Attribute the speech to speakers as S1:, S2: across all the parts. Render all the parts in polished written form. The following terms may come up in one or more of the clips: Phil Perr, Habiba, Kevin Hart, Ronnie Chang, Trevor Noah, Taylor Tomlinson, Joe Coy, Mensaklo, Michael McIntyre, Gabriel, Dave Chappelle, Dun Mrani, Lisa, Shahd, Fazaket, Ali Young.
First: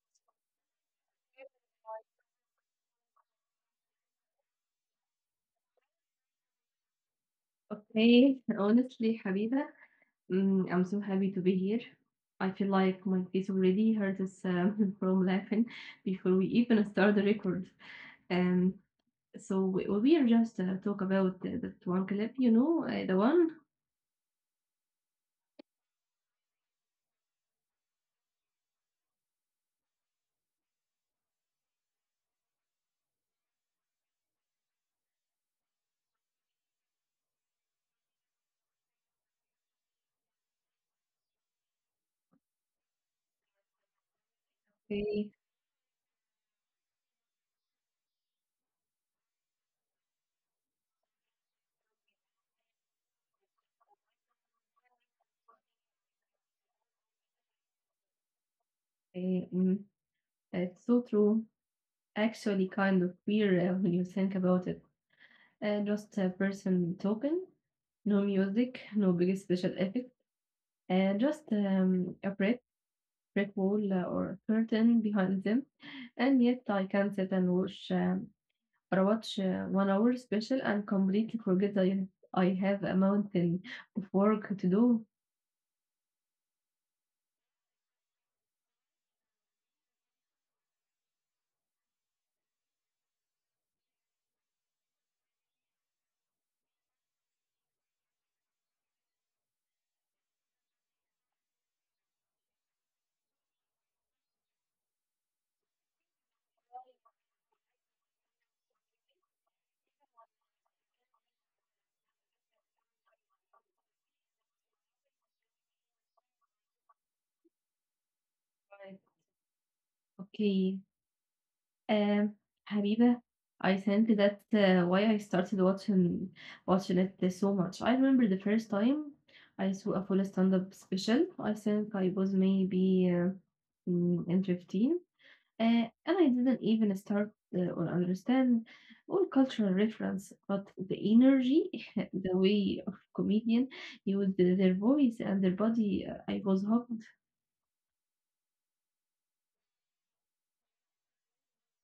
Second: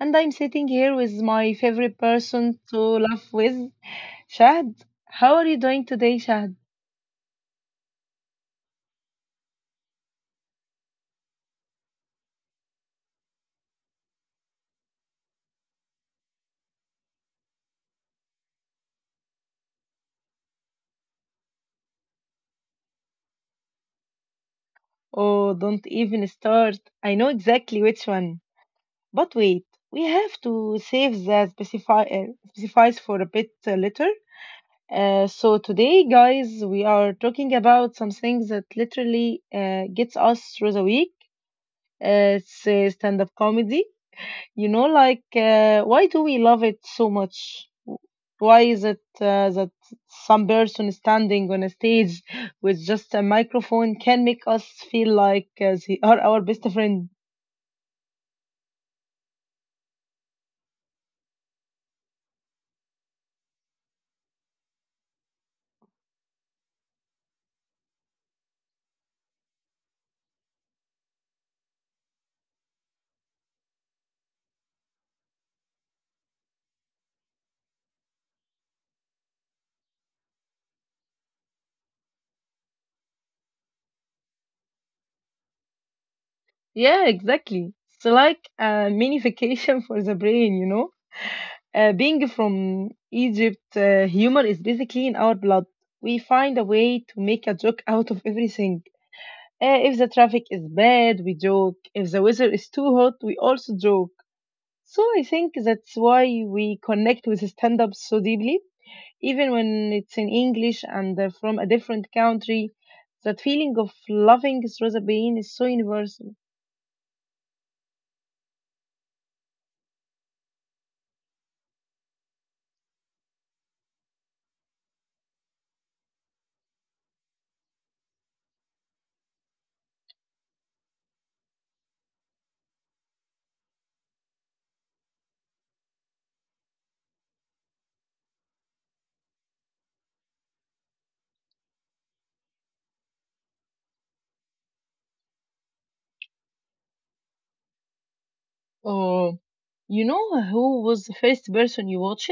S1: and I'm sitting here with my favorite person to love with, Shahd. How are you doing today, Shahd?
S2: Okay, honestly, Habiba, I'm so happy to be here. I feel like my face already hurt us from laughing before we even start the record. Um, well, we are just talk about that one clip, the one.
S1: Oh, don't even start. I know exactly which one. But wait, we have to save the specify specifies for a bit later. So today, guys, we are talking about something that literally gets us through the week. It's stand-up comedy. You know, like,
S2: Okay,
S1: uh, why do we love it so much? Why is it that some person standing on a stage with just a microphone can make us feel like they are our best friend?
S2: okay, it's so true. Actually, kind of weird when you think about it. Just a person talking, no music, no big special effect, and just a breath brick wall or curtain behind them, and yet I can sit and watch or watch 1 hour special and completely forget I have a mountain of work to do.
S1: Yeah, exactly. It's like a mini vacation for the brain, you know? Being from Egypt, humor is basically in our blood. We find a way to make a joke out of everything. If the traffic is bad, we joke. If the weather is too hot, we also joke. So I think that's why we connect with stand up so deeply, even when it's in English and from a different country. That feeling of loving through the pain is so universal.
S2: Right. Okay, um, Habiba, I think that's why I started watching it so much. I remember the first time I saw a full stand-up special. I think I was maybe in 15. And I didn't even start or understand all cultural reference, but the energy, the way of comedian used their voice and their body, I was hooked.
S1: Oh, you know who was the first person you watched?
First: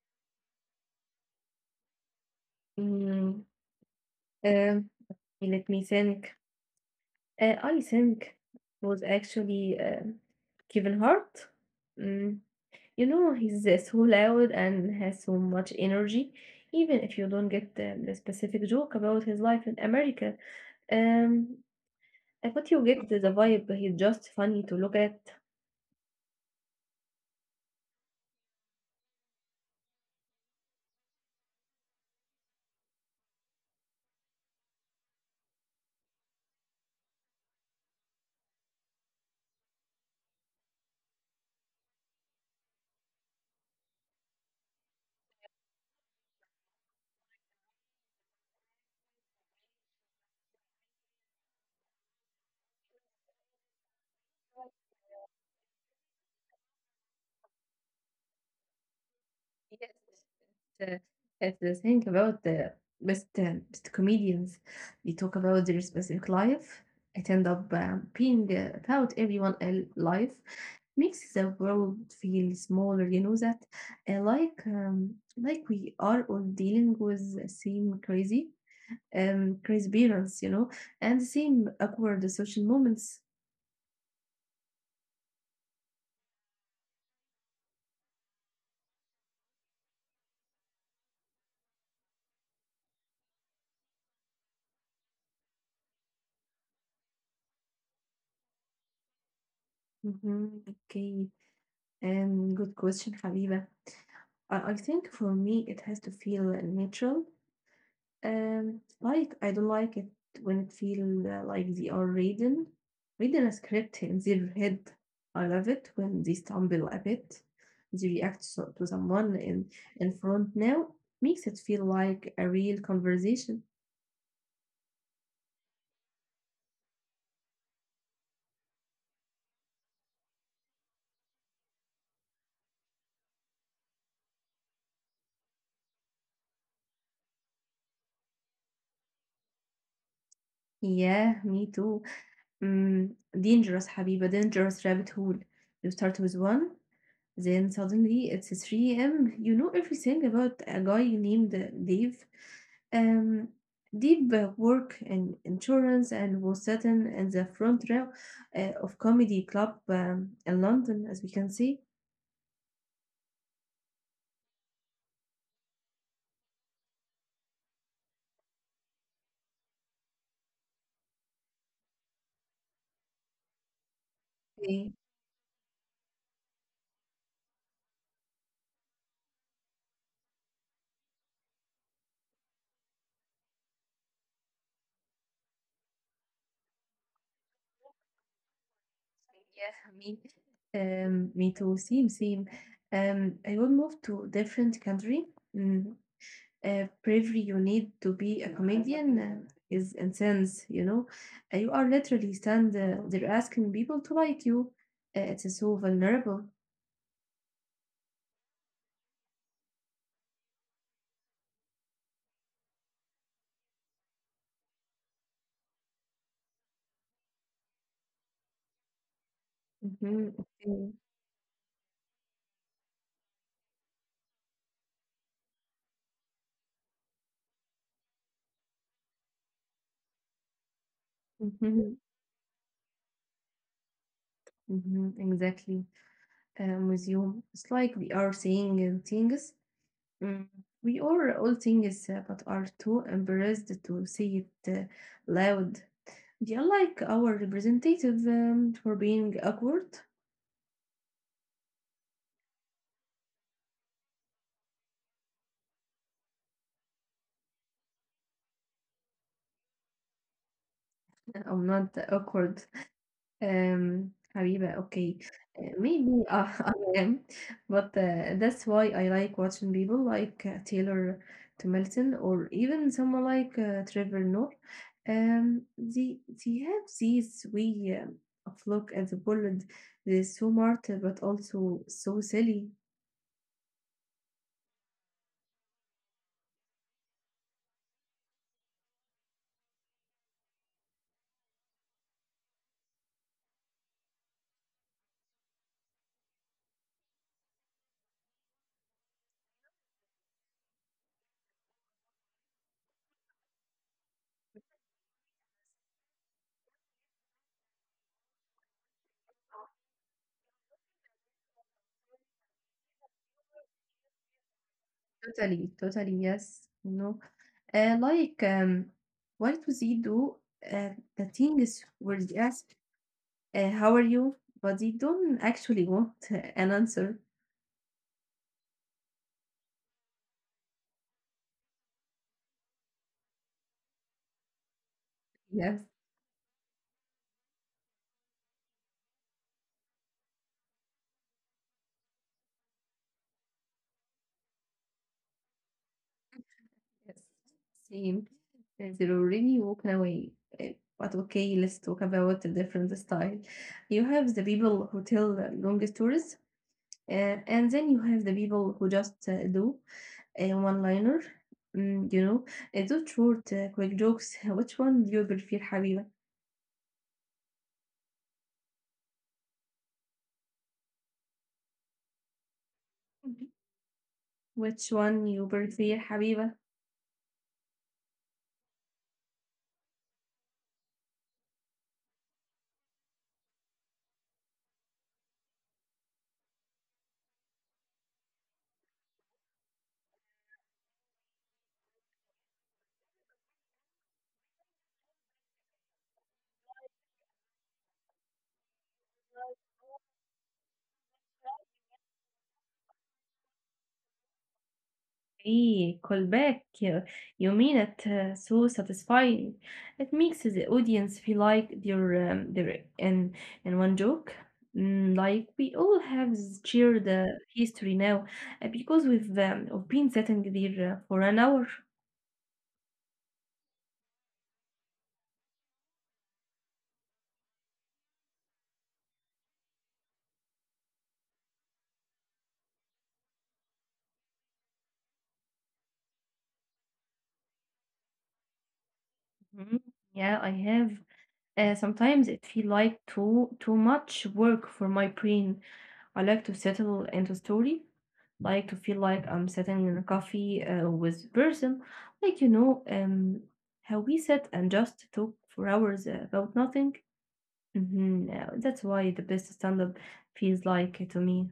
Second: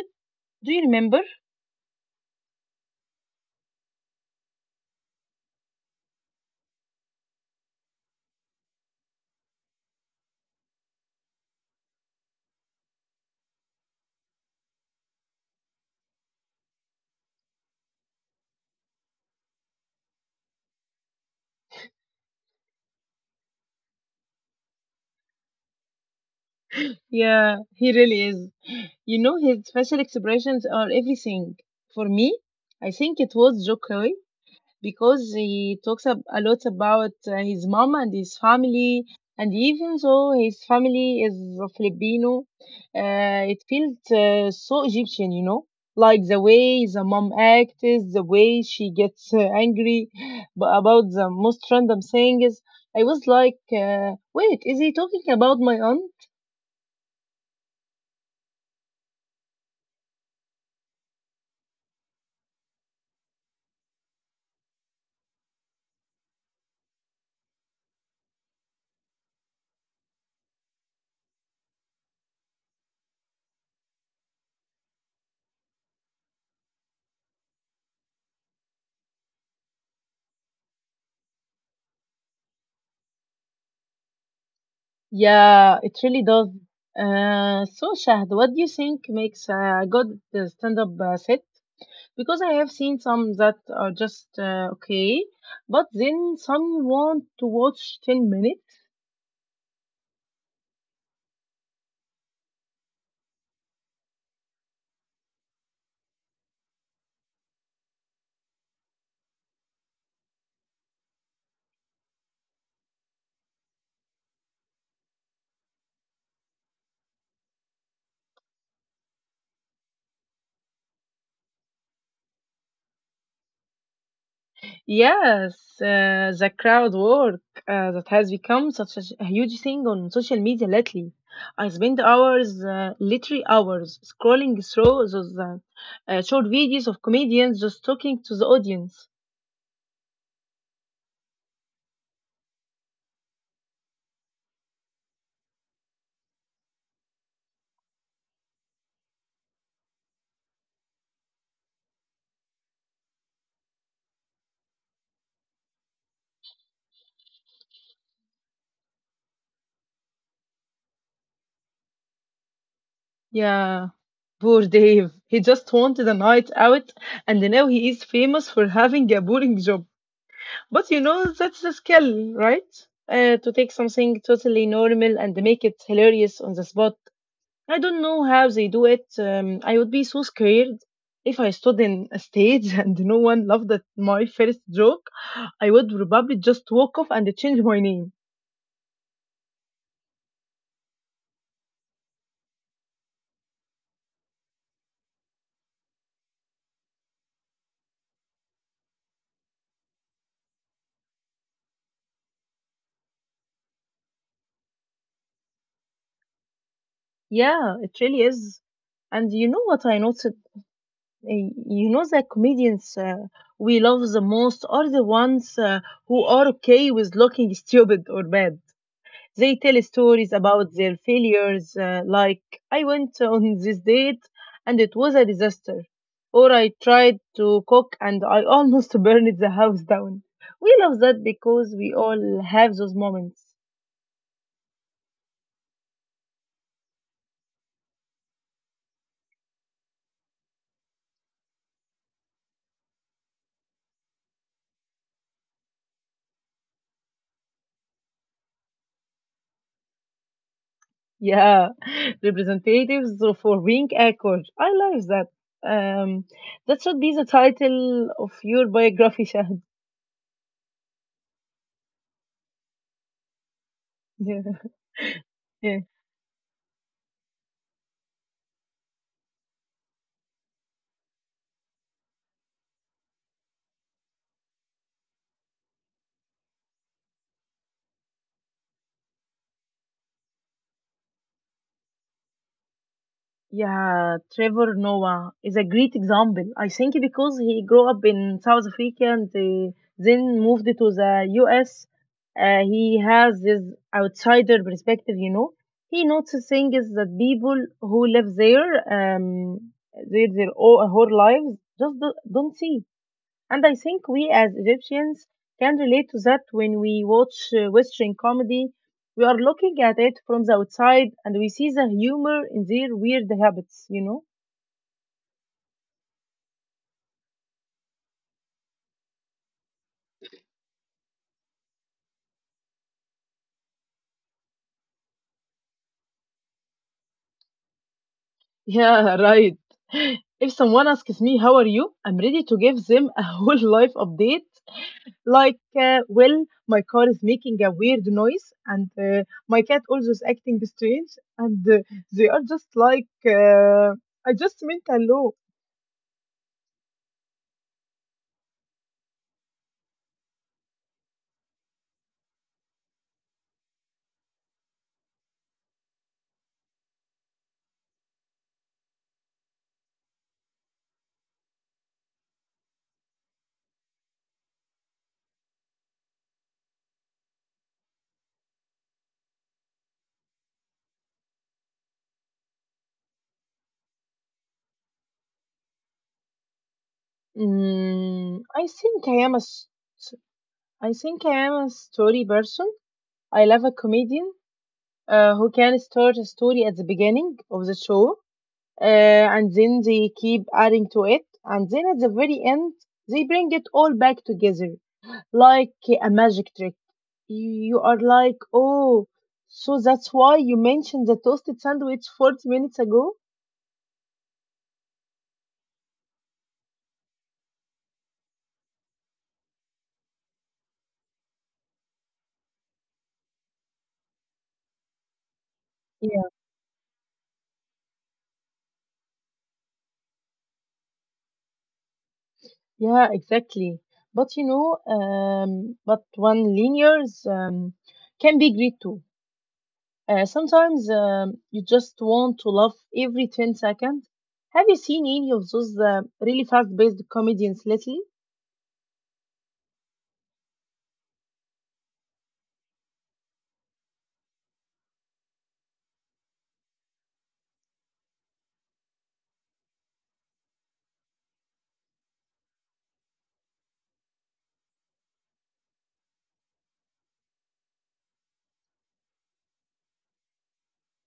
S1: Do you remember?
S2: Mm, um, Let me think. I think it was actually Kevin Hart. Mm, you know, he's so loud and has so much energy, even if you don't get the specific joke about his life in America. Um, I thought you get the vibe. He's just funny to look at.
S1: Yeah, he really is. You know, his facial expressions are everything. For me, I think it was Joe Coy, because he talks a lot about his mom and his family. And even though his family is Filipino, it feels so Egyptian, you know, like the way the mom acts, the way she gets angry about the most random things. I was like, wait, is he talking about my aunt?
S2: Yes, uh, it's the thing about the best comedians. They talk about their specific life. It end up being about everyone else's life. Makes the world feel smaller. You know that, like we are all dealing with the same crazy parents. You know, and the same awkward social moments.
S1: Yeah, it really does. So, Shahd, what do you think makes a good stand-up set? Because I have seen some that are just okay, but then some want to watch 10 minutes.
S2: Okay. Good question, Habiba. I think for me it has to feel natural. Like I don't like it when it feels like they are reading a script in their head. I love it when they stumble a bit, they react so, to someone in front now. Makes it feel like a real conversation.
S1: Yes, the crowd work that has become such a huge thing on social media lately. I spend hours, literally hours, scrolling through those short videos of comedians just talking to the audience.
S2: Yeah, me too. Mm, Dangerous, Habiba, dangerous rabbit hole. You start with one. Then suddenly it's 3 a.m. You know everything about a guy named Dave. Um, deep work and insurance and was sitting in the front row of comedy club in London, as we can see.
S1: Yeah, poor Dave. He just wanted a night out, and now he is famous for having a boring job. But you know, that's the skill, right? To take something
S2: Eh,
S1: totally normal and make it hilarious on the spot. I don't know how they do it. I would be so scared if I stood in a stage and no one laughed at my first joke. I would probably just walk off and change my name.
S2: Yeah, me too. Same, same. I will move to different country. Mm, bravery you need to be a comedian is intense, you know. You are literally stand there asking people to like you. It's so vulnerable.
S1: Yeah, it really is. And you know what I noticed? You know the comedians we love the most are the ones who are okay with looking stupid or bad. They tell
S2: Mm-hmm.
S1: stories
S2: Okay.
S1: about their failures, like I went on this date and it was a disaster, or I tried to cook and I almost burned the house down. We love that
S2: Mm-hmm.
S1: because we all have those moments.
S2: Mm-hmm. Exactly. With you, it's like we are saying things. Mm, We are all things but are too embarrassed to say it loud. They are like our representative for being awkward.
S1: Yeah, representatives for being awkward. I love that. Um, that should be the title of your biography, Shahad.
S2: I'm not awkward. حبيبة okay. Maybe
S1: Yeah.
S2: I am, but that's why I like watching people like Taylor Tomlinson or even someone like Trevor Noah. Um, they, they have this way of look at the world. They're so smart but also so silly.
S1: Yeah, Trevor Noah is a great example. I think because he grew up in South Africa and then moved to the US, he has this outsider perspective, you know. He notices things that people who live there, their whole lives just don't see. And I think we as Egyptians can relate to that when we watch Western comedy. We are looking at it from the outside and we see the humor in their weird habits, you know?
S2: Totally, totally, yes. No, like what do they do, uh, the things where they. How are you? But they don't actually want an answer.
S1: Yeah, right. If someone asks me, how are you? I'm ready to give them a whole life update, like
S2: Yes,
S1: well my car is making a weird noise and my cat also is acting strange and they are just like I just meant hello.
S2: yes, same. They're already walking away. Uh, But okay, let's talk about a different style. You have the people who tell long stories, and then you have the people who just do a one-liner. You know, those short, quick jokes. Which one do you prefer, Habiba? Mhm. Which one you prefer, Habiba?
S1: Mm, I think I am a story person. I love a comedian who can start a story at the beginning of the show and then they keep adding to it, and then at the very end, they bring it all back together like a magic trick. You are like, oh, so that's why you mentioned the toasted sandwich 40 minutes ago?
S2: Hey, call back. You mean it so satisfying. It makes the audience feel like they're in one joke. Like we all have
S1: Yeah.
S2: shared history now because we've been sitting there for an hour.
S1: Yeah, exactly. But you know, but one linears can be great too. Sometimes you just want to laugh every 10 seconds. Have you seen any of those really fast-paced comedians lately?
S2: Mhm. Yeah, I have. Sometimes it feel like too much work for my brain. I like to settle into story like to feel like I'm sitting in a coffee with person, like you know, how we sit and just talk for hours about nothing. Mhm, That's why the best stand-up feels like to me.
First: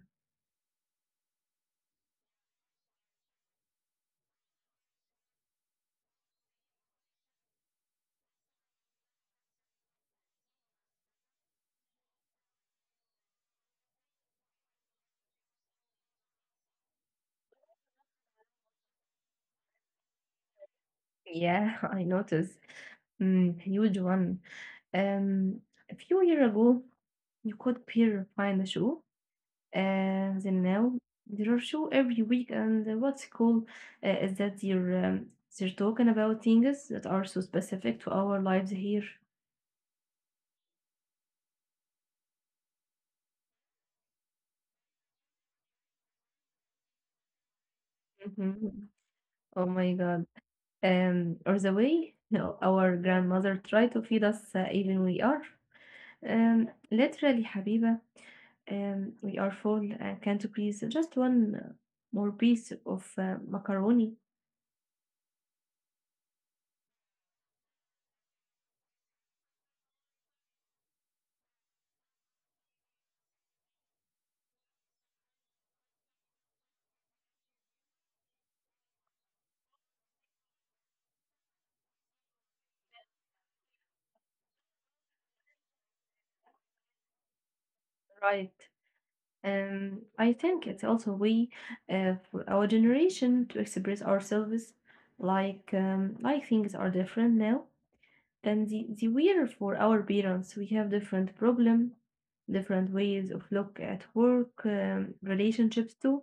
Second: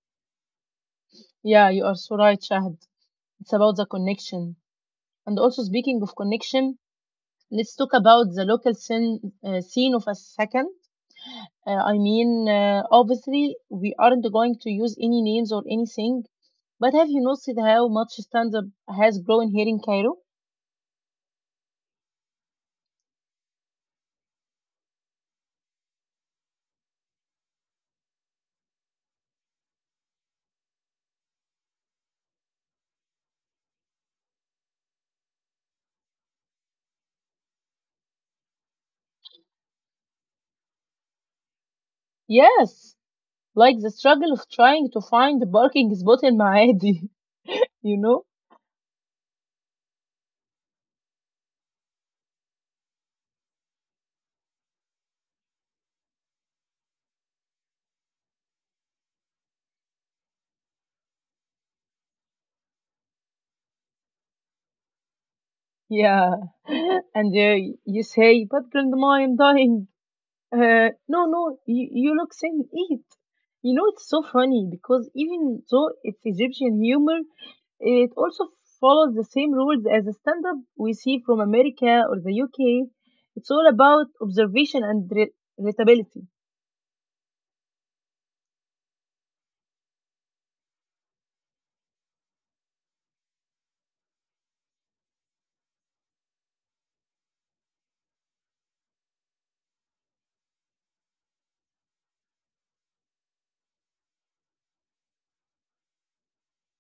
S1: Yeah, you are so right, Shahd. It's about the connection. And also, speaking of connection, let's talk about the local scene, scene of a second. I mean, obviously, we aren't going to use any names or anything, but have you noticed how much stand up has grown here in Cairo?
S2: Yeah, I notice. Huge one. Um, a few years ago, you could pair find a show. Then now there are show every week, and what's cool is that they're talking about things that are so specific to our lives here.
S1: Yes, like the struggle of trying to find a parking spot in Maadi, you know?
S2: Mhm. Oh my god, or the way you our grandmother tried to feed us even we are literally Habiba, we are full and can't please just one more piece of macaroni.
S1: Yeah. And you say, but grandma, I'm dying. No, no, you look saying eat. You know, it's so funny because even though it's Egyptian humor, it also follows the same rules as the stand up we see from America or the UK. It's all about observation and relatability.
S2: Right. I think it's also a way for our generation to express ourselves like things are different now than the were for our parents. We have different problem, different ways of look at work, relationships too.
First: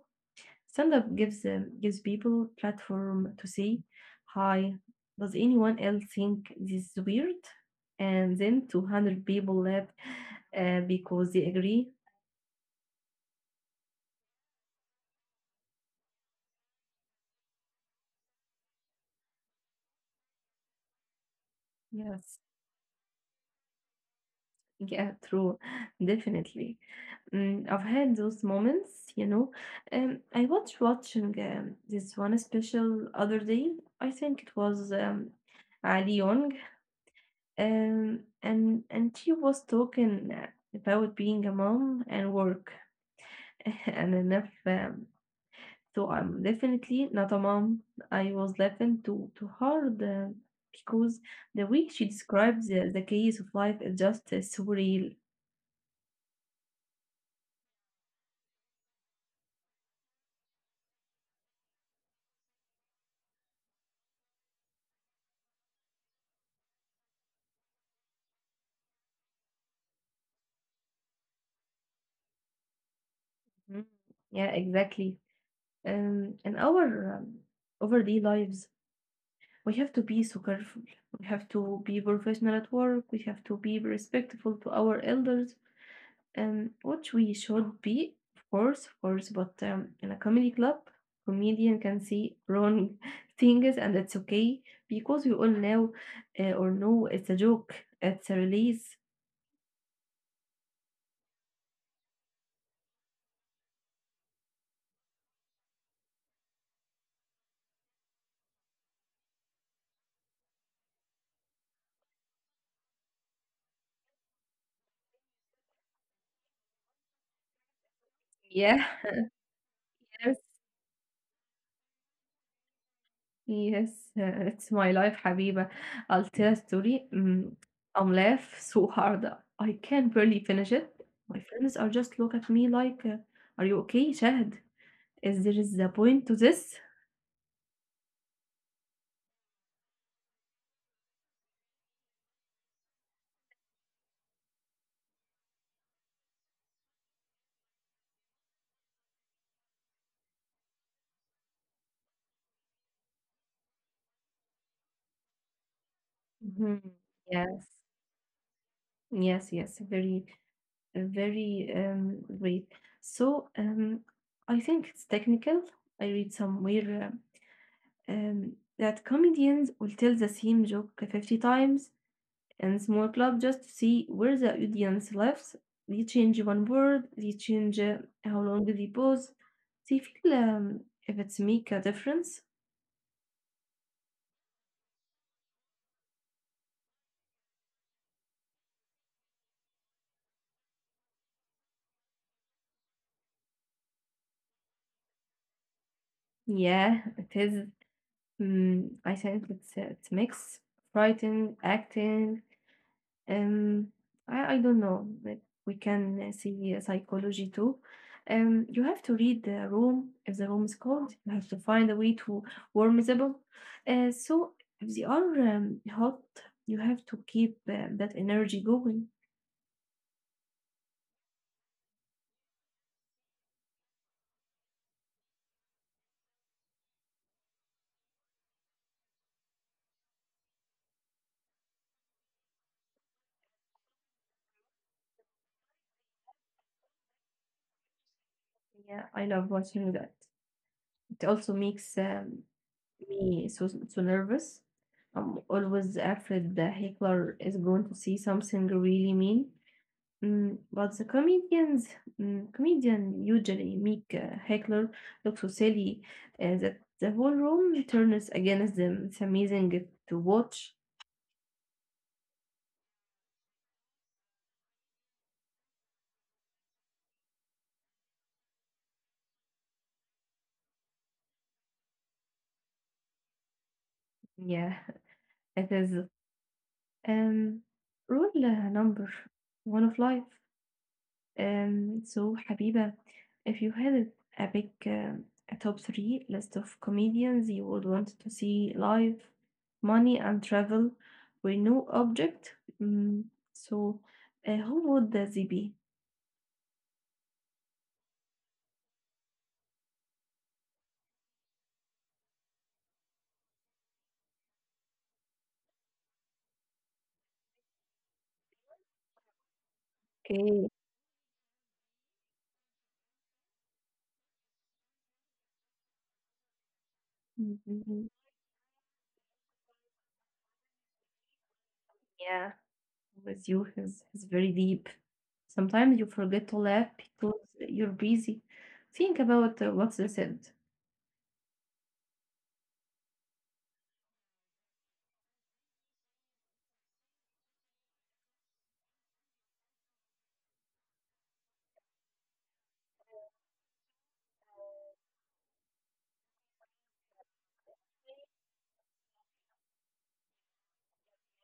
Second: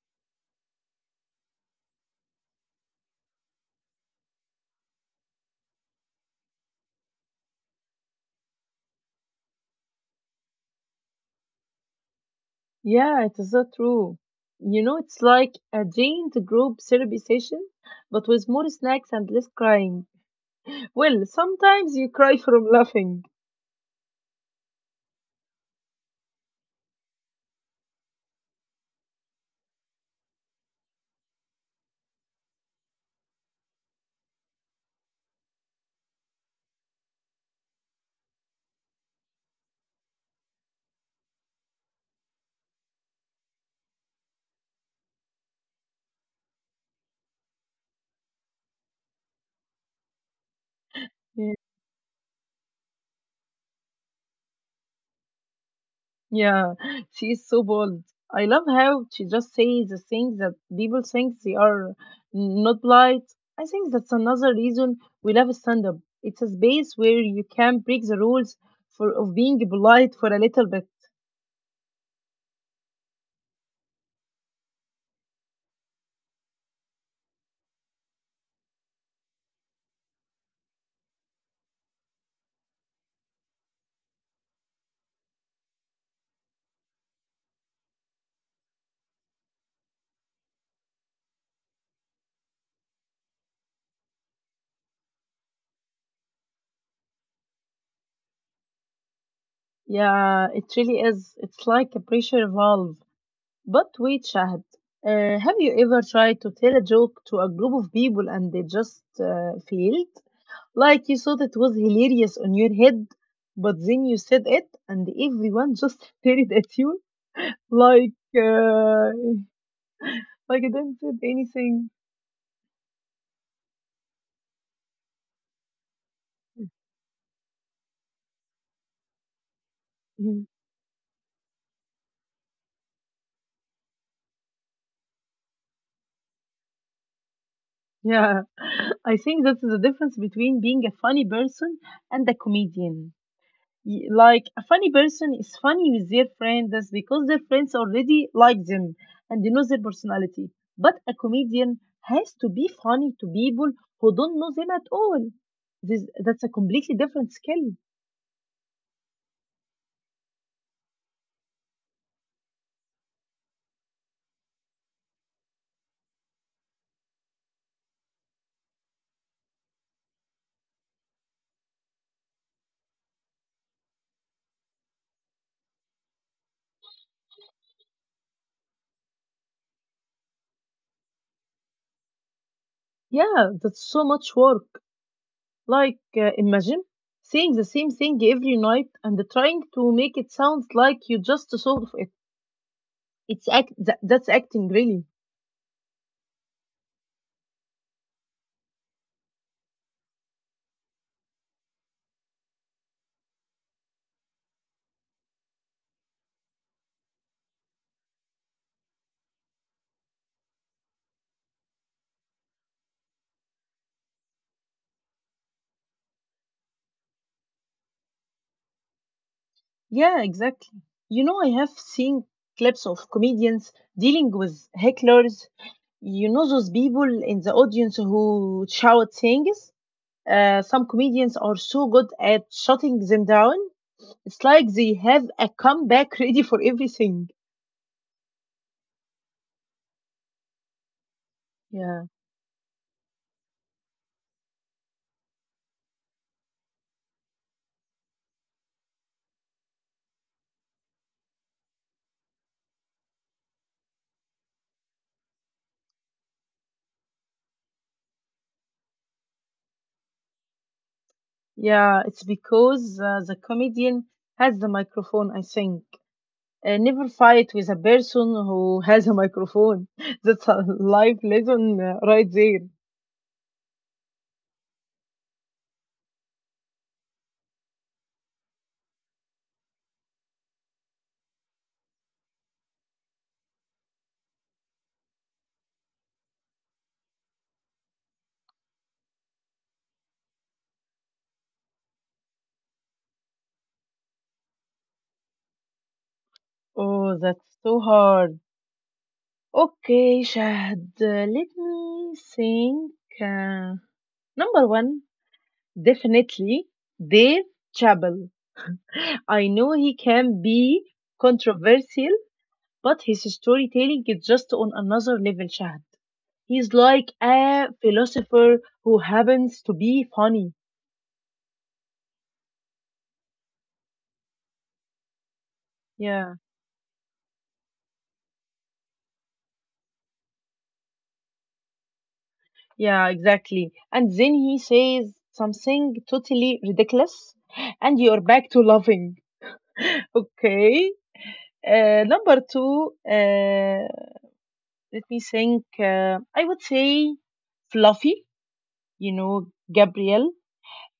S2: Stand up gives people platform to say, "Hi, does anyone else think this is weird?" And then 200 people left because they agree.
S1: Yeah, it is so true. You know, it's like a giant group therapy session, but with more snacks and less crying. Well, sometimes
S2: Yes.
S1: you cry from laughing.
S2: Yeah, true. Definitely. I've had those moments, you know. I was watching this one special other day. I think it was Ali Young. And she was talking about being a mom and work. and enough. So I'm definitely not a mom. I was laughing too hard because the way
S1: Yeah.
S2: she describes the case of life is just surreal.
S1: Yeah, she is so bold. I love how she just says the things that people think they are not polite. I think that's another reason we love stand-up. It's a space where you can break the rules for of being polite for a little bit.
S2: Mm, Yeah, exactly. In our everyday lives, we have to be so careful. We have to be professional at work. We have to be respectful to our elders, which we should be, of course, of course. But in a comedy club, comedian can say wrong things, and it's okay because we all know or know it's a joke. It's a release.
S1: Yeah, it really is. It's like a pressure valve. But wait, Shahad, have you ever tried to tell a joke to a group of people and they just failed? Like you thought it was hilarious on your head, but then you said it and everyone just stared at you like
S2: Yeah.
S1: uh, like I didn't said anything.
S2: Yes, it's my life Habiba. I'll tell a story. I'm laugh so hard. I can barely finish it.
S1: Mhm.
S2: My friends are just look at me like, "Are you okay, Shahd? Is there is a point to this?"
S1: Yeah. I think that's the difference between being a funny person and a comedian. Like a funny person is funny with their friends because their friends already like them and they know their personality. But a comedian has to be funny to people who don't know them at all.
S2: Mhm.
S1: That's a completely
S2: Yes,
S1: different skill.
S2: yes, yes. Very, very great. So I think it's technical. I read somewhere um, um, that comedians will tell the same joke 50 times and small club just see where the audience lives. They change one word, they change how long they pause. They feel if it's make a difference.
S1: Yeah, that's so much work. Like, imagine saying the same thing every night and trying to make it sound like you just thought of it. That's acting, really.
S2: Yeah, it is. I think it's it's mix, writing, acting. Um, I don't know. Like we can see psychology too. You have to read the room. If the room is cold, you have to find a way to warm the ball. So if they are hot, you have to keep that energy going.
S1: Yeah, exactly. You know, I have seen clips of comedians dealing with hecklers. You know, those people in the audience who shout things. Some comedians are so good at shutting them down. It's like they have a comeback ready for everything.
S2: Yeah, I love watching that. It also makes
S1: Yeah,
S2: me so nervous. I'm always afraid the heckler is going to see something really mean. But the comedian usually make heckler look so silly that the whole room turns against them. It's amazing to watch.
S1: yeah. It's because the comedian has the microphone. I think. Never fight with a person who has a microphone. That's a life lesson right there.
S2: Yeah, it is. Um, rule number one of life. So, Habiba, if you had a big a top three list of comedians you would want to see live, money and travel were no object, mm, so who would that be?
S1: Oh, that's so hard. Okay, Shahd, let me think. Uh, number one, definitely Dave Chappelle. I know he
S2: Okay.
S1: can be controversial, but his storytelling is just on another level, Shahd. He's like
S2: Mhm.
S1: a philosopher who happens to be funny.
S2: Yeah, with you is very deep. Sometimes you forget to
S1: Yeah,
S2: laugh because you're busy. Think about what's said.
S1: yeah, exactly. And then he says something totally ridiculous, and you're back to laughing. Okay, number two, let me think. I would say Fluffy, you know, Gabriel.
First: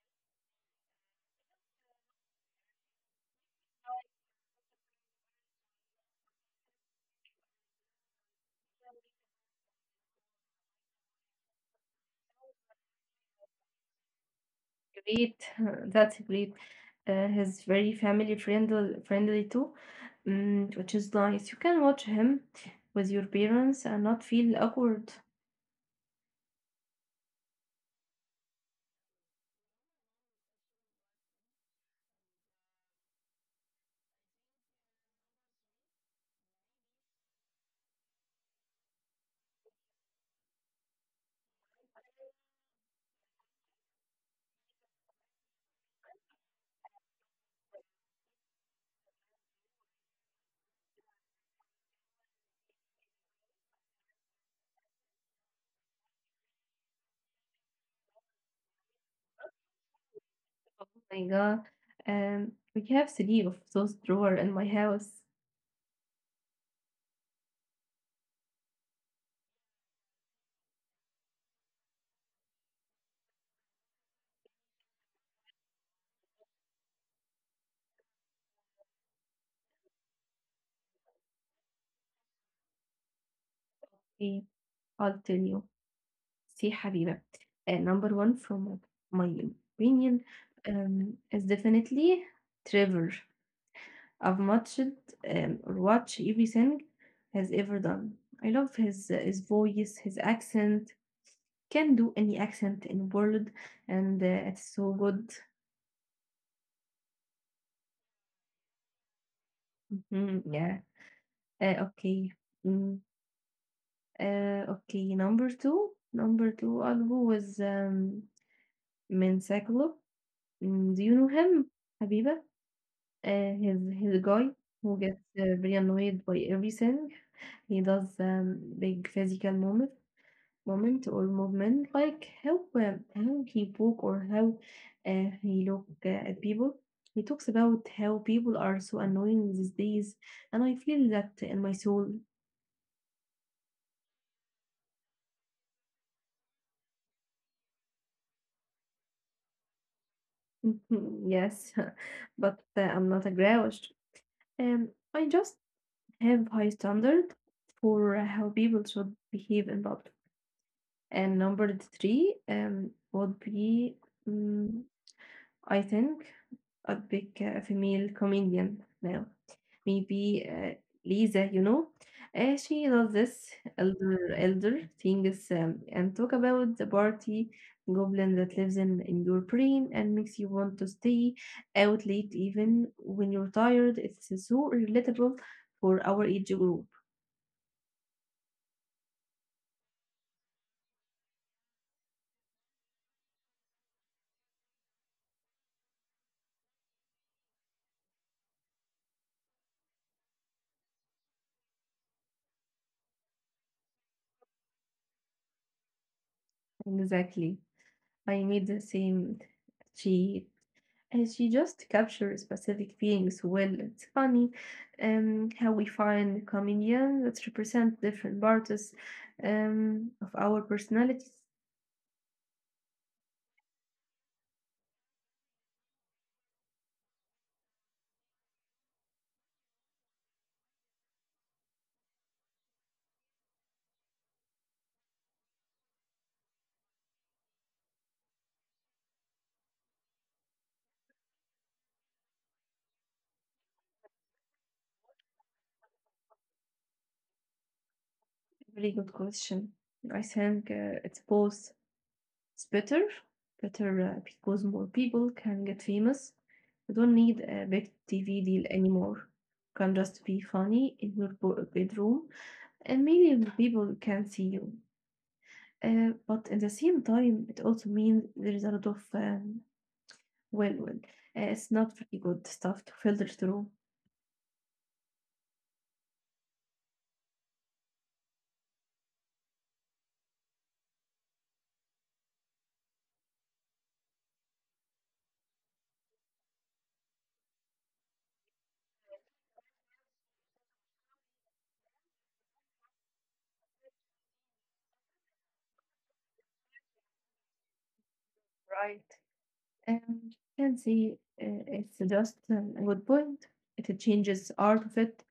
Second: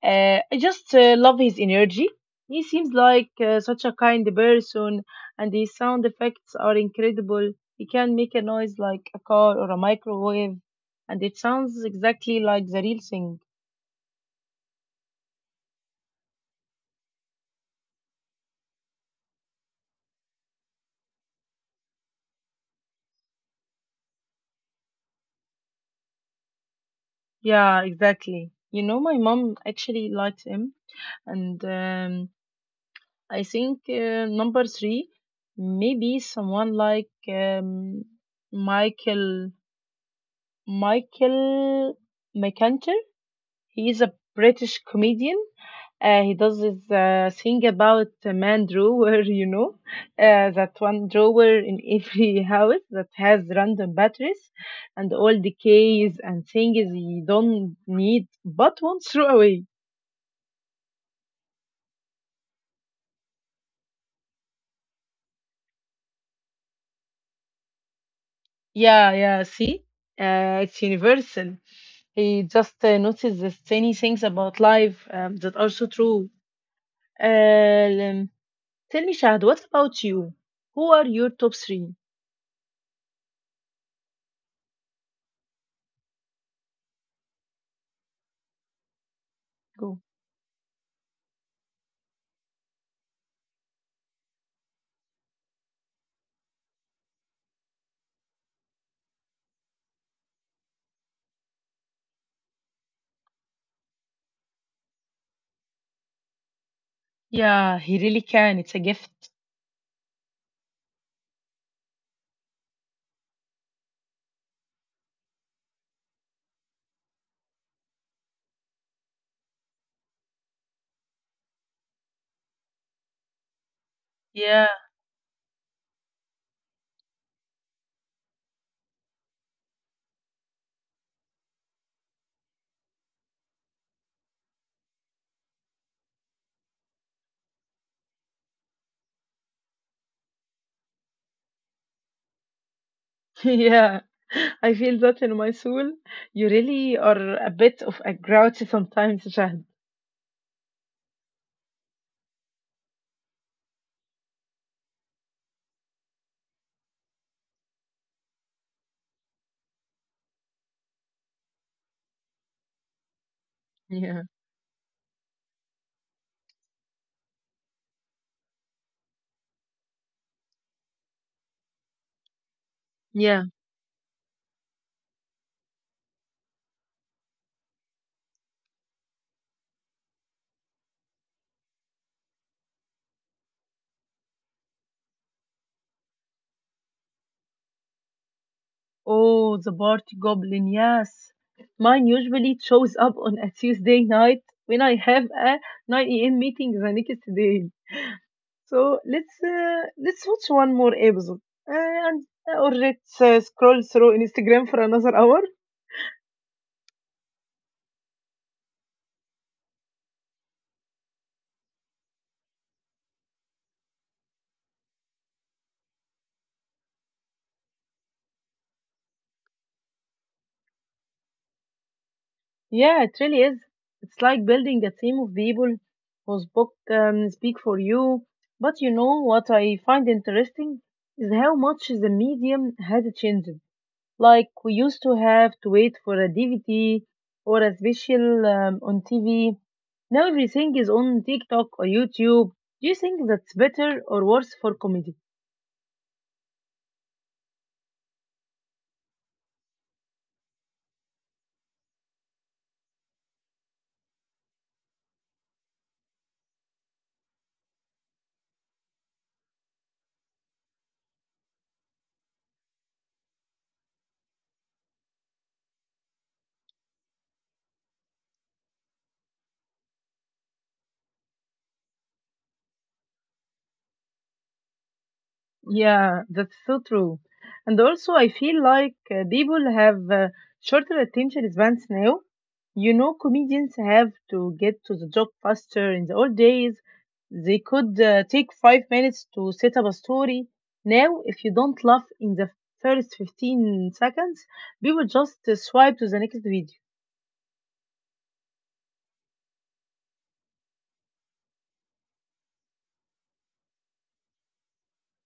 S1: I just love his energy. He seems like such a kind person, and his sound effects are incredible. He can make a noise like a car or a microwave, and it sounds exactly like the real thing.
S2: Great, that's great. He's very family friendly too, mm, which is nice. You can watch him with your parents and not feel awkward.
S1: Yeah, exactly. You know, my mom actually likes him, and I think number three, maybe someone like Michael Michael McIntyre. He is a British comedian. He does this thing about a man drawer, you know, that one drawer in every house that has random batteries and all decays and things you don't need but won't throw away.
S2: Oh my God. We have three of those drawer in my house.
S1: Yeah, yeah, see? It's universal. He just notices tiny things about life that are so true. Uh, um, tell me, Shahad, what about you? Who are your top three?
S2: Okay, I'll tell you. See, Habiba. Number one, from my
S1: Go.
S2: opinion, is definitely Trevor. I've watched or watch everything has ever done. I love his his voice, his accent. Can do any accent in world, and it's so good.
S1: Yeah, he really can. It's a gift.
S2: Mhm, yeah. Okay. Mm, okay. Number two. Number two. I'll go with Mensaklo. Do you know him, Habiba? His guy
S1: Yeah,
S2: who gets very annoyed by everything. He does big physical moments moment or movement, like how he walk or how he look at people. He talks about how people are so annoying these days, and I feel that in my soul.
S1: yeah. I feel that in my soul. You really are a bit of a grouchy sometimes, Shahad.
S2: yes, but I'm not a grouch. I just have high standard for how people should behave in public. And number three would be,
S1: Yeah.
S2: mm I think, a big female comedian now. Maybe Lisa, you know, she does this elder things, and talk about the party goblin that lives in your brain and makes you want to stay out late even when you're tired. It's so relatable for our age group.
S1: Oh, the party goblin, yes. Mine usually shows up on a Tuesday night when I have a 9 a.m. meeting the next day. So let's watch one more episode uh, and or let's scroll through Instagram for another hour.
S2: Exactly. I made the same cheat. And she just captures specific feelings well. It's funny, how we find comedians that represent different parts, of our personalities.
S1: Yeah, it really is. It's like building a team of people who speak for you. But you know what I find interesting is how much the medium had changed. Like we used to have to wait for a DVD or a special on TV. Now everything is on TikTok or YouTube. Do you think that's better or worse for comedy?
S2: Very good question. I think it's both. It's better, better because more people can get famous. You don't need a big TV deal anymore. You can just be funny in your bedroom, and millions of people can see you. But at the same time, it also means there is a lot of well, well, it's not very good stuff to filter through.
S1: Yeah, that's so true. And also, I feel like people have shorter attention spans now. You know, comedians have to get to the job faster. In the old days, they could take 5 minutes to set up a story. Now, if you don't laugh in the first 15 seconds, people just swipe to the next video.
S2: Right. Um, can see, it's just a good point. It changes art of it.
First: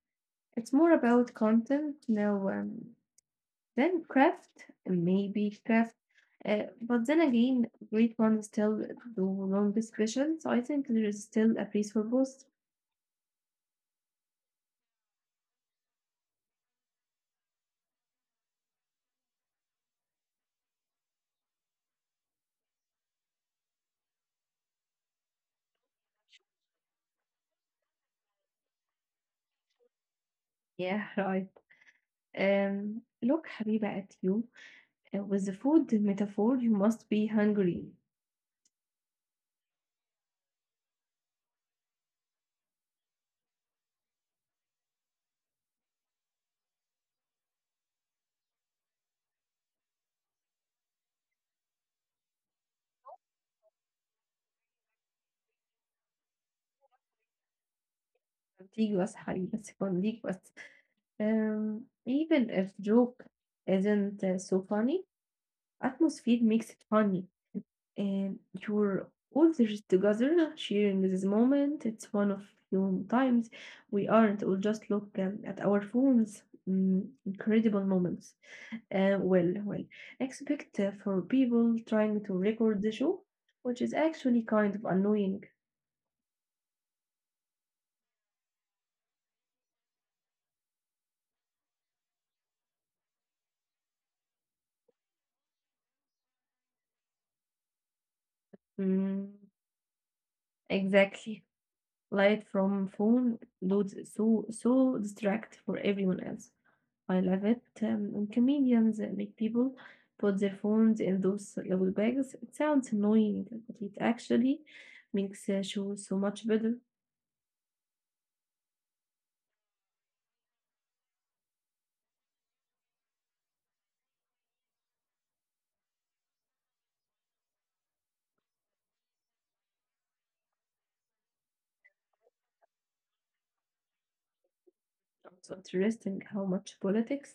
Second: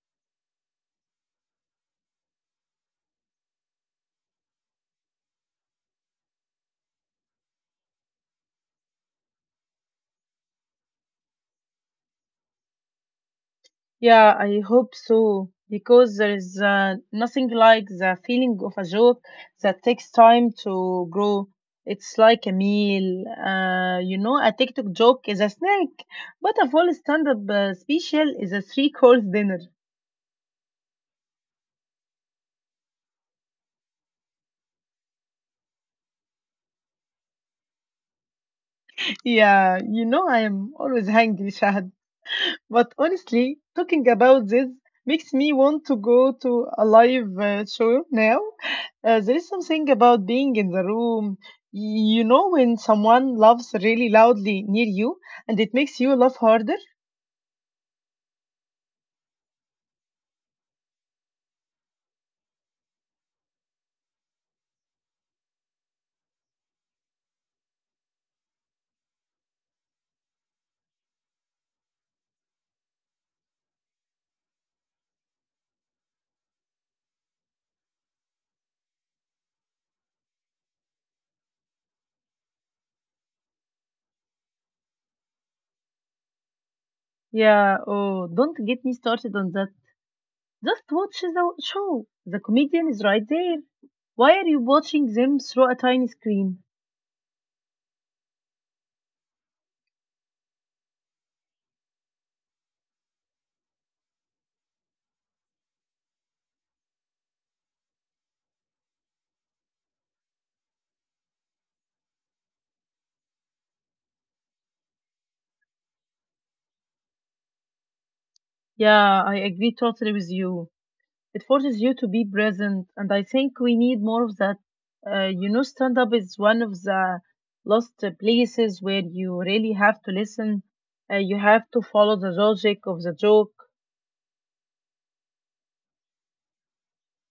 S2: It's more about content now, than craft, maybe craft. But then again, great ones still do long discussion, so I think there is still a place for both.
S1: Yeah, I hope so. Because there is nothing like the feeling of a joke that takes time to grow. It's like a meal. A TikTok joke is a snack, but a full stand-up special is a three-course dinner.
S2: Yeah, right. Look, حبيبة, at you. With the food metaphor, you must be hungry.
S1: Yeah, you know, I am always hungry, Shahad. But honestly, talking about this makes me want to go to a live show now. There is something about being in the room. You know, when someone laughs really loudly near you and it makes you laugh harder?
S2: Contiguous حقيقي بس contiguous. Even if joke isn't so funny, atmosphere makes it funny. And you're all there together sharing this moment. It's one of few times we aren't all just look, at our phones. Mm, incredible moments. Uh, well, well, expect for people trying to record the show, which is actually kind of annoying.
S1: Yeah, oh, don't get me started on that. Just watch the show. The comedian is right there. Why are you watching them through a tiny screen?
S2: Mm. Exactly. Light from phone loads so so distract for everyone else. I love it. When comedians make people put their phones in those little bags. It sounds annoying, but it actually makes shows so much better.
S1: Yeah, I agree totally with you. It forces you to be present, and I think we need more of that. Stand up is one of the last places where you really have to listen. You have to follow the logic of the joke.
S2: It's interesting how much politics,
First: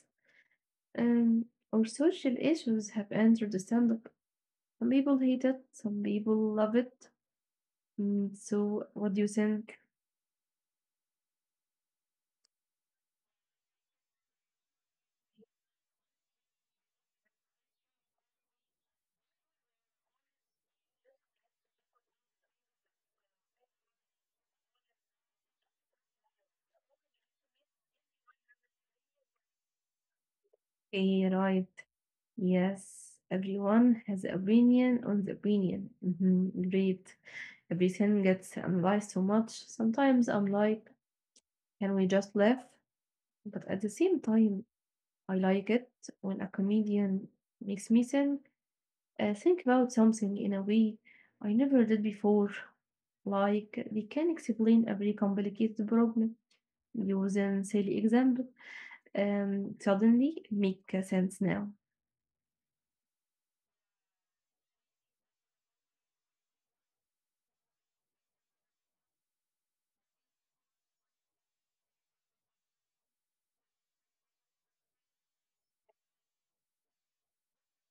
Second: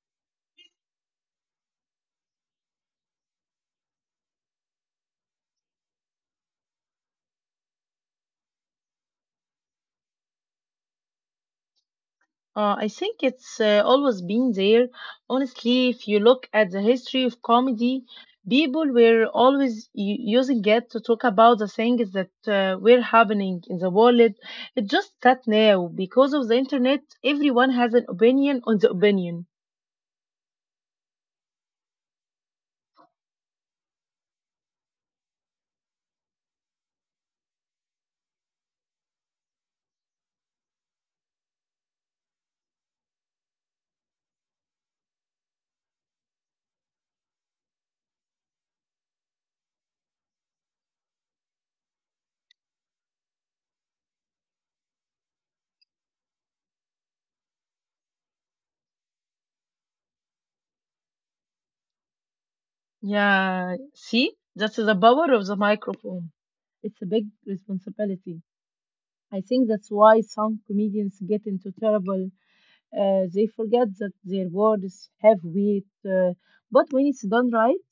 S2: um, or social issues have entered the stand-up. Some people hate it, some people love it. Mm, so, what do you think?
S1: I think it's always been there. Honestly, if you look at the history of comedy, people were always using it to talk about the things that were happening in the world. It's just that now, because of the internet, everyone has an opinion on the opinion.
S2: Okay, right. Yes, everyone has opinion on the opinion. Mhm, agreed. Everything gets analyzed so much. Sometimes I'm like, can we just laugh? But at the same time, I like it when a comedian makes me think about something in a way I never did before. Like they can explain a very complicated problem using silly example, and suddenly it make sense now.
S1: Yeah, see, that's the power of the microphone. It's a big responsibility. I think that's why some comedians get into trouble. They forget that their words have weight. But when it's done right,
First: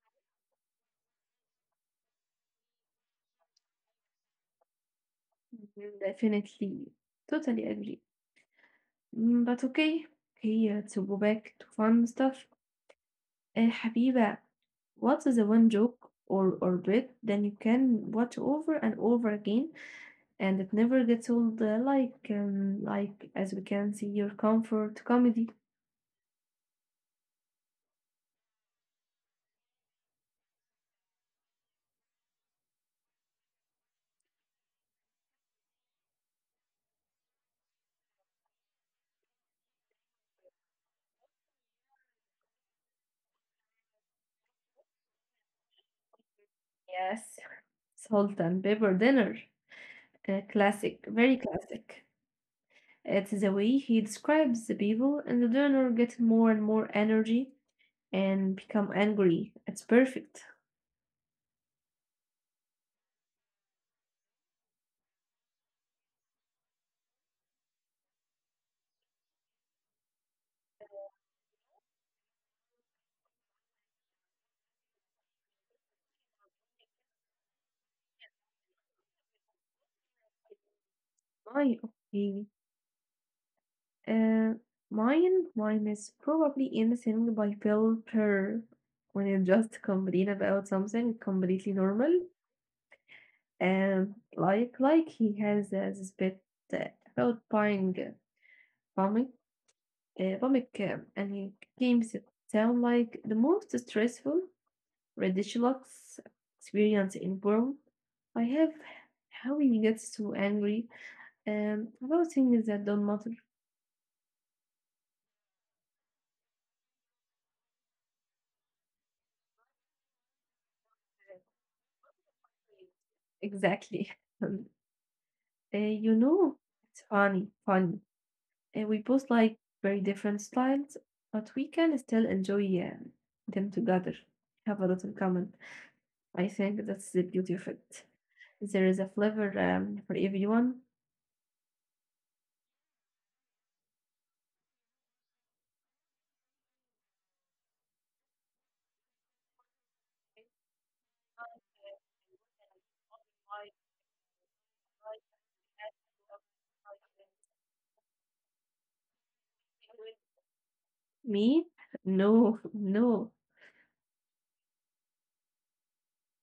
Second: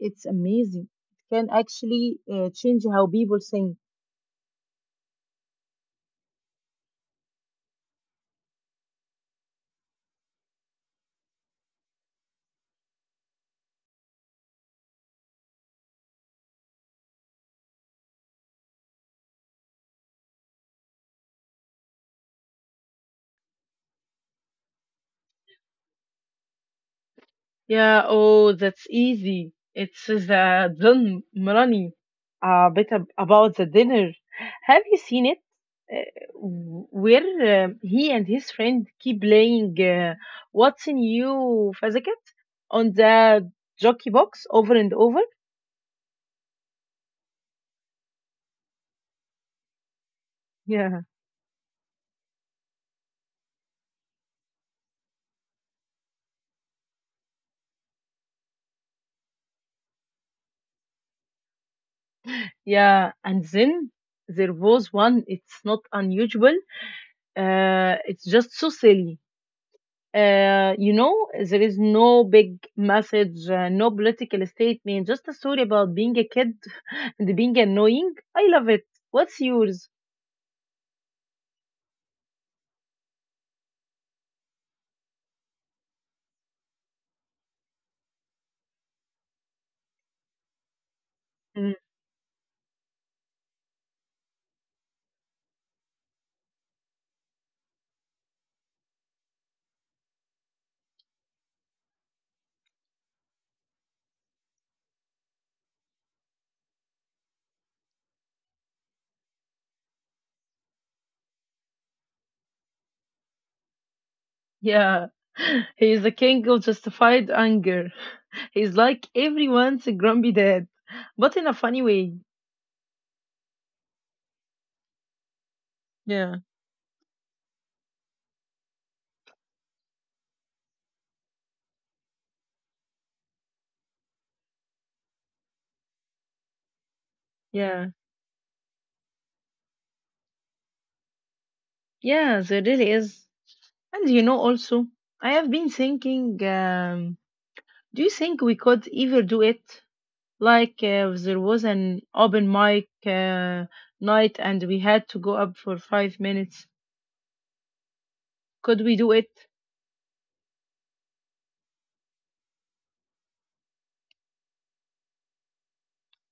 S1: it's amazing. It can actually change how people think.
S2: Mhm, definitely, totally agree. Mm, but okay, okay, to go back to fun stuff. Habiba, what is the one joke or bit then you can watch over and over again and it never gets old, like as we can see your comfort comedy.
S1: Yeah, oh, that's easy. It's the Dun Mrani, a bit about the dinner. Have you seen it? Uh, where he and his friend keep playing What's in You, Fazaket, on the jockey box over and over?
S2: Yes. Salt and pepper dinner. A classic,
S1: Yeah.
S2: very classic. It's the way he describes the people and the dinner get more and more energy and become angry. It's perfect.
S1: Yeah, and then there was one, it's not unusual, it's just so silly. There is no big message, no political statement, just a story about being a kid and being annoying. I love it. What's yours?
S2: My okay. Uh, mine is probably anything by Phil Perr when you just complain about something completely
S1: Mm,
S2: normal. And like he has this bit, uh, about buying comic, comic, and he claims it sound like the most stressful, ridiculous experience in world. I have how he gets so angry, about things that don't matter.
S1: yeah, he is a king of justified anger. He's like everyone's grumpy dad, but in a funny way.
S2: Exactly. You
S1: Yeah,
S2: know, it's funny. We both like very different styles, but we can still enjoy them together. Have a lot in common. I think that's the beauty of
S1: yeah,
S2: it. There is a flavor, for everyone.
S1: yeah, there really is. And you know, also, I have been thinking, do you think we could ever do it? Like there was an open mic night and we had to go up for 5 minutes. Could we do it?
S2: Me? No, no.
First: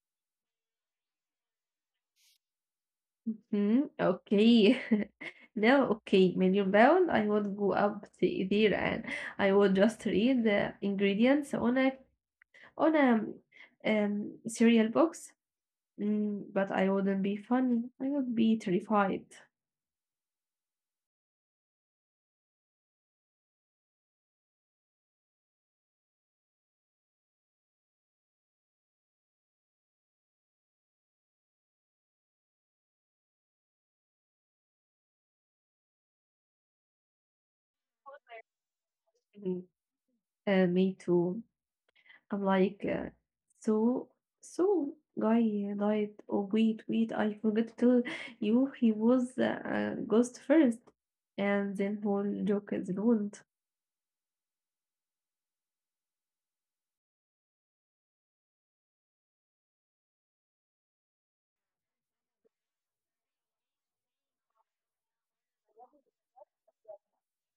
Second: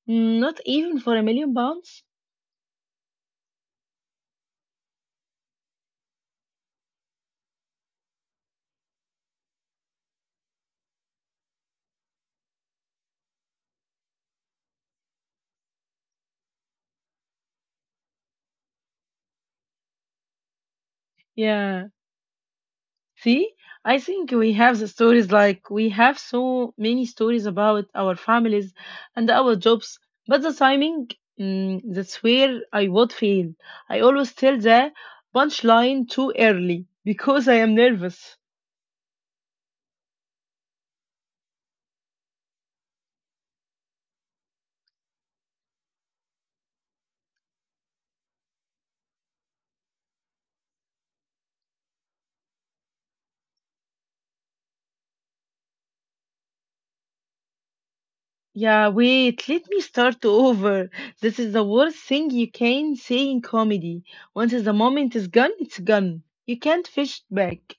S1: Mm, not even for £1 million?
S2: Mhm, okay. Now, okay, £1,000,000. I would go up there and I would just read the ingredients on a cereal box. Mm, but I wouldn't be funny. I would be terrified.
S1: Yeah. See, I think we have the stories like we have so many stories about our families and our jobs, but the timing, mm, that's where I would fail. I always tell the punchline too early because I am nervous.
S2: Mhm. Me too. I'm like, so so guy died. Oh I forgot to tell you he was a ghost first, and then whole joke is ruined.
S1: Yeah, wait, let me start over. This is the worst thing you can say in comedy. Once the moment is gone, it's gone. You can't fish it back.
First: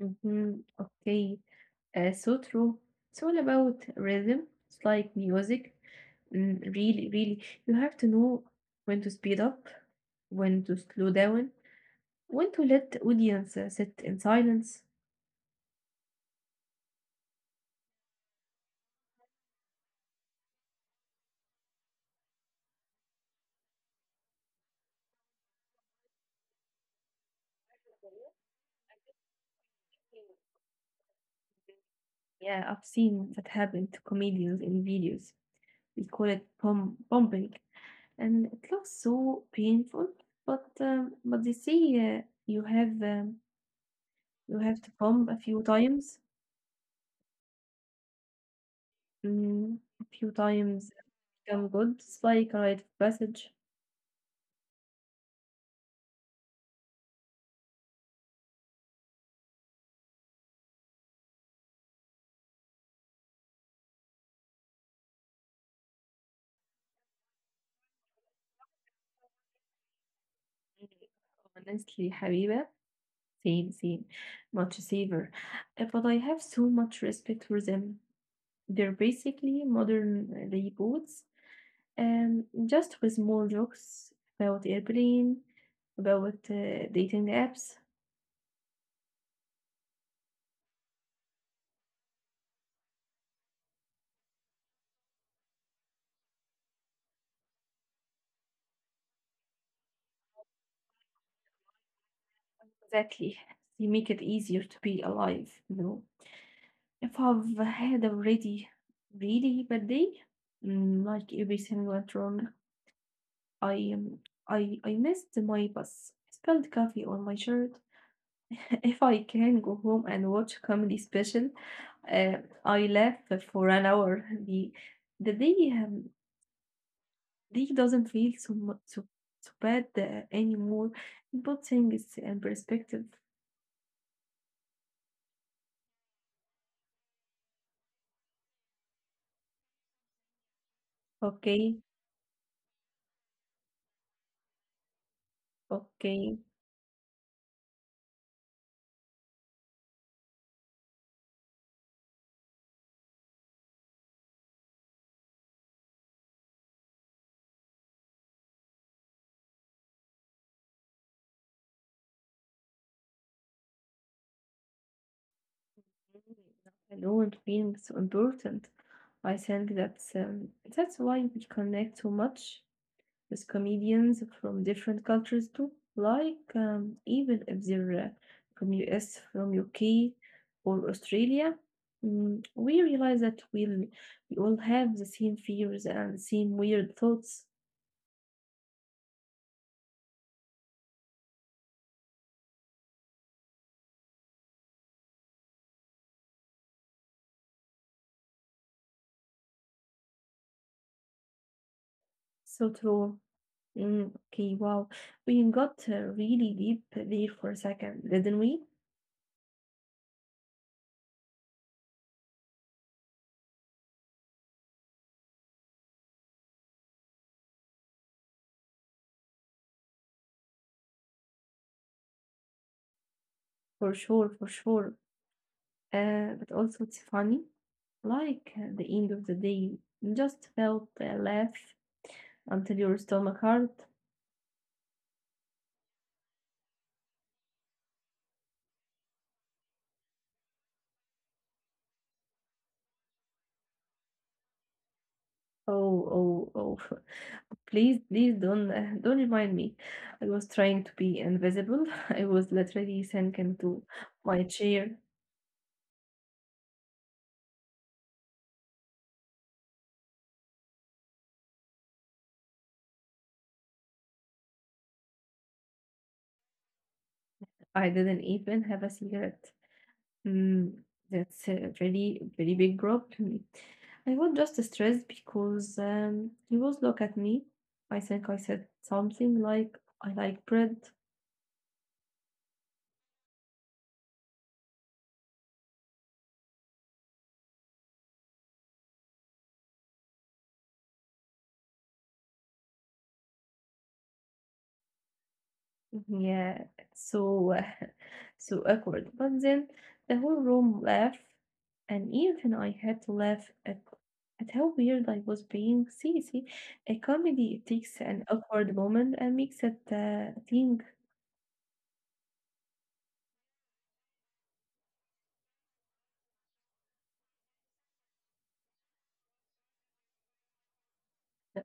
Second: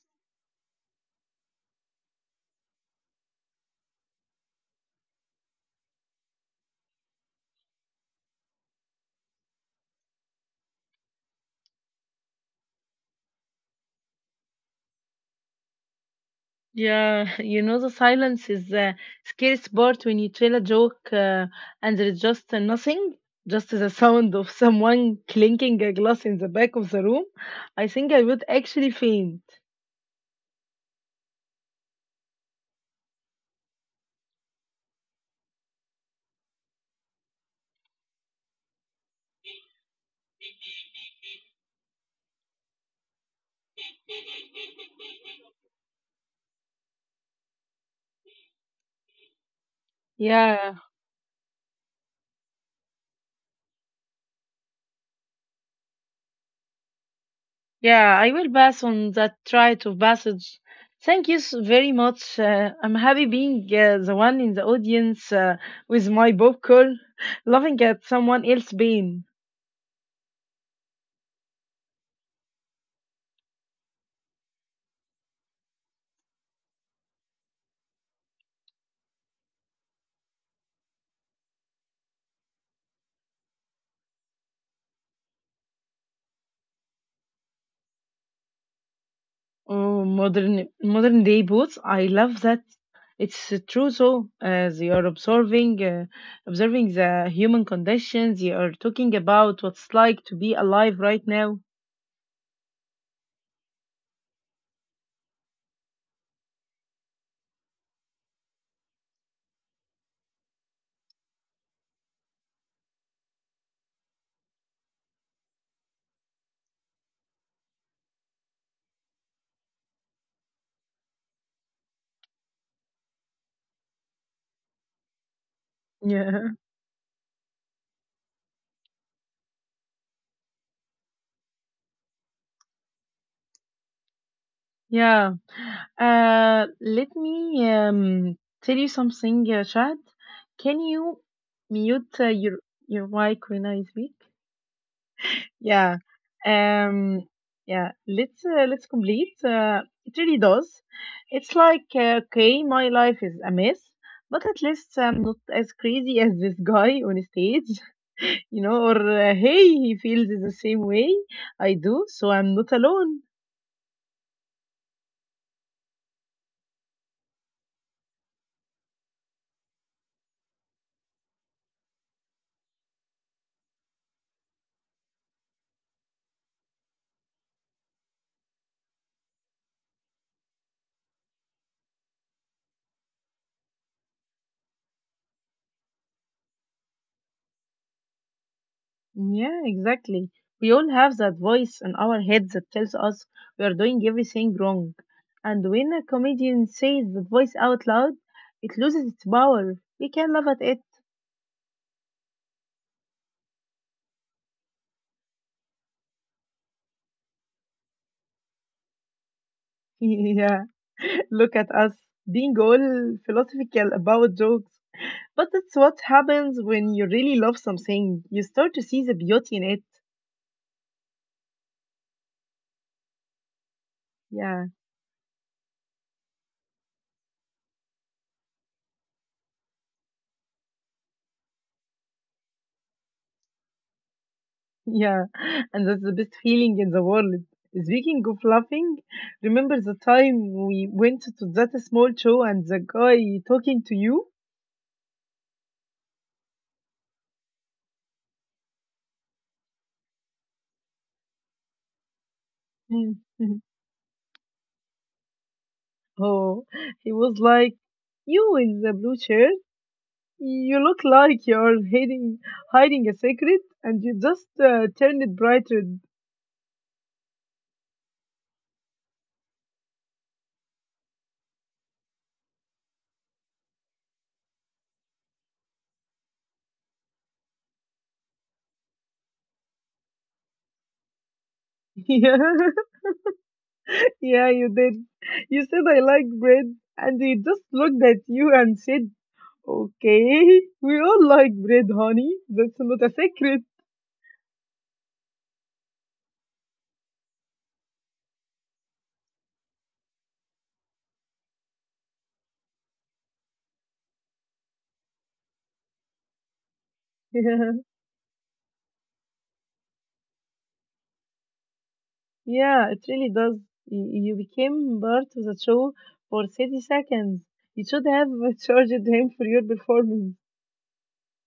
S2: Mhm, okay, so true. It's all about rhythm. It's like music. Mm, you have to know when to speed up, when to slow down, when to let the audience sit in silence.
S1: Yeah, you know the silence is the scariest part when you tell a joke and there's just nothing, just the sound of someone clinking a glass in the back of the room. I think I would actually faint.
S2: Yeah, I've seen that happen to comedians in videos. We call it pumping, and it looks so painful. But but they say uh, you have um, you have to pump a few times. Mm, a few
S1: Yeah,
S2: times it can good. It's like a rite of passage.
S1: yeah, I will pass on that try to passage. Thank you very much. I'm happy being the one in the audience with my popcorn, laughing at someone else's pain.
S2: Honestly, Habiba, same, same, much safer. But I have so much respect for them. They're basically modern reboots, and just with more jokes about airplane, about dating apps.
S1: Oh, modern day boots. I love that. It's true. So they are observing, observing the human condition. They are talking about what's like to be alive right now.
S2: Exactly, they make it easier to be alive. You know, if I've had a really bad day, mm, like everything went wrong. I um, I missed my bus. I spilled coffee on my shirt. If I can go home and watch comedy special, uh, I laugh for an hour. The
S1: Yeah.
S2: day doesn't feel so so bad anymore. It put things in perspective.
S1: Yeah. Let me tell you something, Chad. Can you
S2: Okay,
S1: mute your mic when I speak? Yeah.
S2: okay.
S1: Um, yeah. Let's complete. It really does. It's like okay, my life is a mess, but at least I'm not as crazy as this guy on stage, you know. Or hey, he feels the same way I do, so I'm not alone.
S2: I don't feel so important. I think that's, that's why we connect so much with comedians from different cultures too, like, even if they're from US, from UK, or Australia. Mm, we realize that we'll, we all have the same fears and same weird thoughts.
S1: Yeah, exactly. We all have that voice in our heads that tells us we are doing everything wrong. And when a comedian says that voice out loud, it loses its power. We can laugh at it.
S2: So true. Mm, okay, wow. We got really deep there for a second, didn't we?
S1: Yeah, look at us being all philosophical about jokes. But that's what happens when you really love something. You start to see the beauty in it.
S2: For sure, for
S1: Yeah.
S2: sure. But also, it's funny. Like at the end of the day, you just felt a laugh until your stomach hurt.
S1: Yeah, and that's the best feeling in the world. Speaking of laughing, remember the time we went to that small show and the guy talking to you?
S2: Oh, oh, oh. Please don't don't remind me. I was trying to be invisible. I was literally
S1: Mm.
S2: sunk into my chair.
S1: Oh, he was like, "You in the blue shirt, you look like you're hiding a secret, and you just turned it bright red."
S2: I didn't even have a cigarette. Mm, that's a really very big problem. I was just stressed because, he was look at me. I think I said something like, "I like bread."
S1: Yeah, yeah, you did. You said I like bread, and he just looked at you and said, okay, we all like bread, honey. That's not a secret.
S2: Yeah, it's so so awkward. But then the whole room laughed, and even I had to laugh at how weird I was being. A comedy it takes an awkward moment and makes it thing
S1: Yeah, it really does. You became part of the show for 30 seconds. You should have charged him for your performance.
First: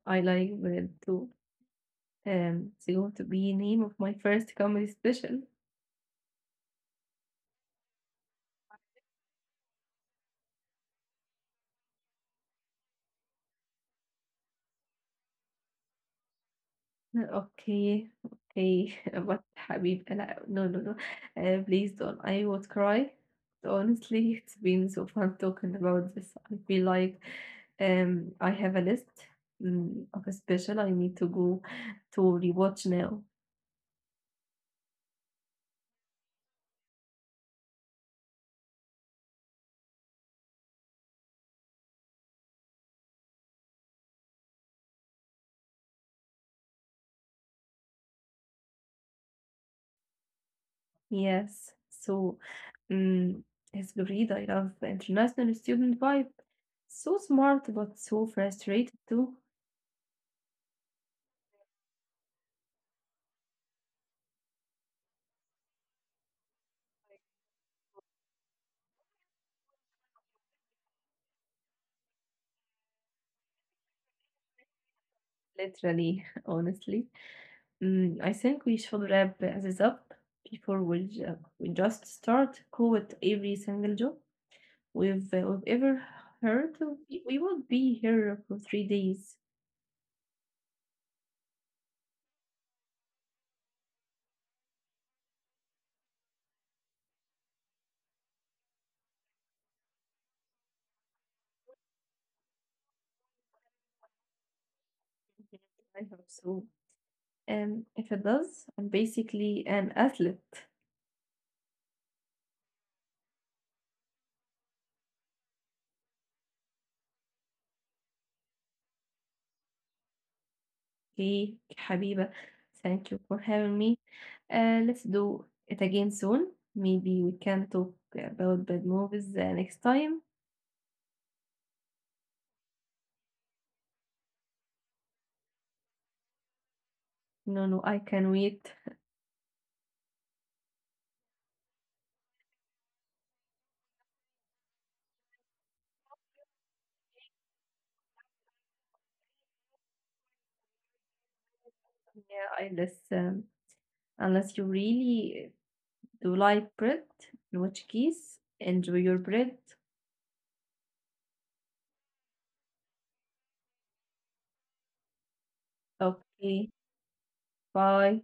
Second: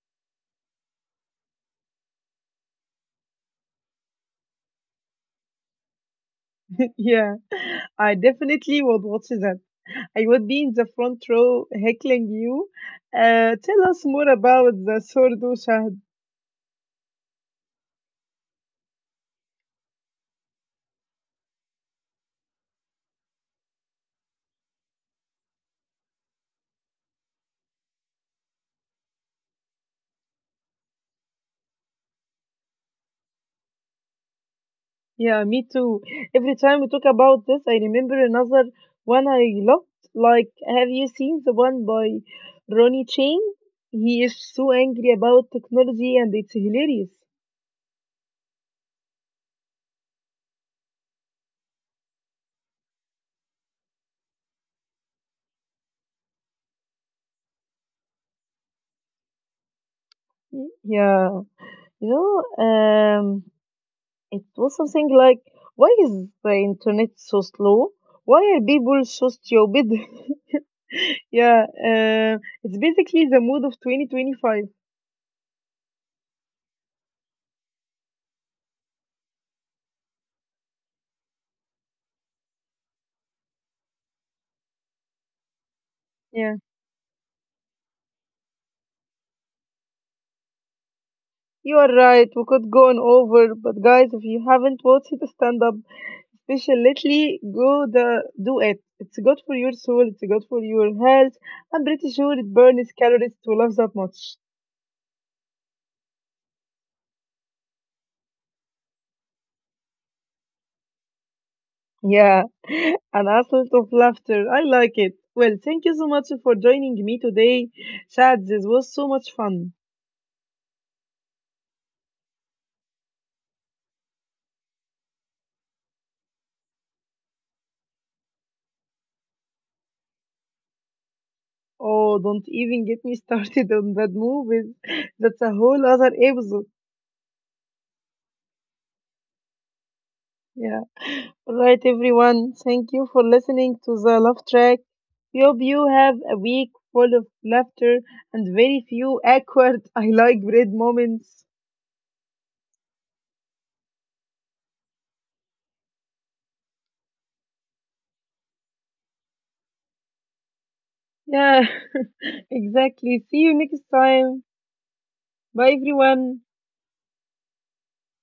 S2: I like with it too. It's going to be name of my first comedy special.
S1: Yeah, I definitely would watch that. I would be in the front row heckling you. Tell us more about the Sordo Shah.
S2: No, okay, okay. But حبيب لا no please don't I would cry. Honestly, it's been so fun talking about this. I feel like I have a list, mm, of a special I need to go to rewatch now.
S1: Yeah, me too. Every time we talk about this, I remember another one I loved. Like, have you seen the one by Ronnie Chang? He is so angry about technology and it's hilarious.
S2: Yes. So um it's great. I love the international student vibe. So smart but so frustrated too.
S1: Yeah, you know, it was something like, why is the internet so slow? Why are people so stupid? Yeah, it's basically the mood of 2025.
S2: Literally, honestly. Mm, I think we should wrap this up before we just start quote every single job we've ever
S1: Yeah.
S2: heard. We will be here for 3 days.
S1: You are right. We could go on over, but guys, if you haven't watched it, stand up. Definitely go the do it. It's good for your soul. It's good for your health. I'm pretty sure it burns calories to laugh that much.
S2: I hope so. If it does, I'm basically an athlete.
S1: Yeah, an assault of laughter. I like it. Well, thank you so much for joining me today, Chad. This was so much fun.
S2: Okay, حبيبة, thank you for having me. Let's do it again soon. Maybe we can talk about bad movies next time.
S1: Oh, don't even get me started on that movies. That's a whole other episode.
S2: No, no, I can wait.
S1: Yeah. Right, everyone. Thank you for listening to the Love Track. We hope you have a week full of laughter and very few awkward I like bread moments.
S2: Yeah, I listen. Unless you really do like bread, in which case, enjoy your bread.
S1: Yeah, exactly. See you next time. Bye, everyone.
S2: Okay, bye.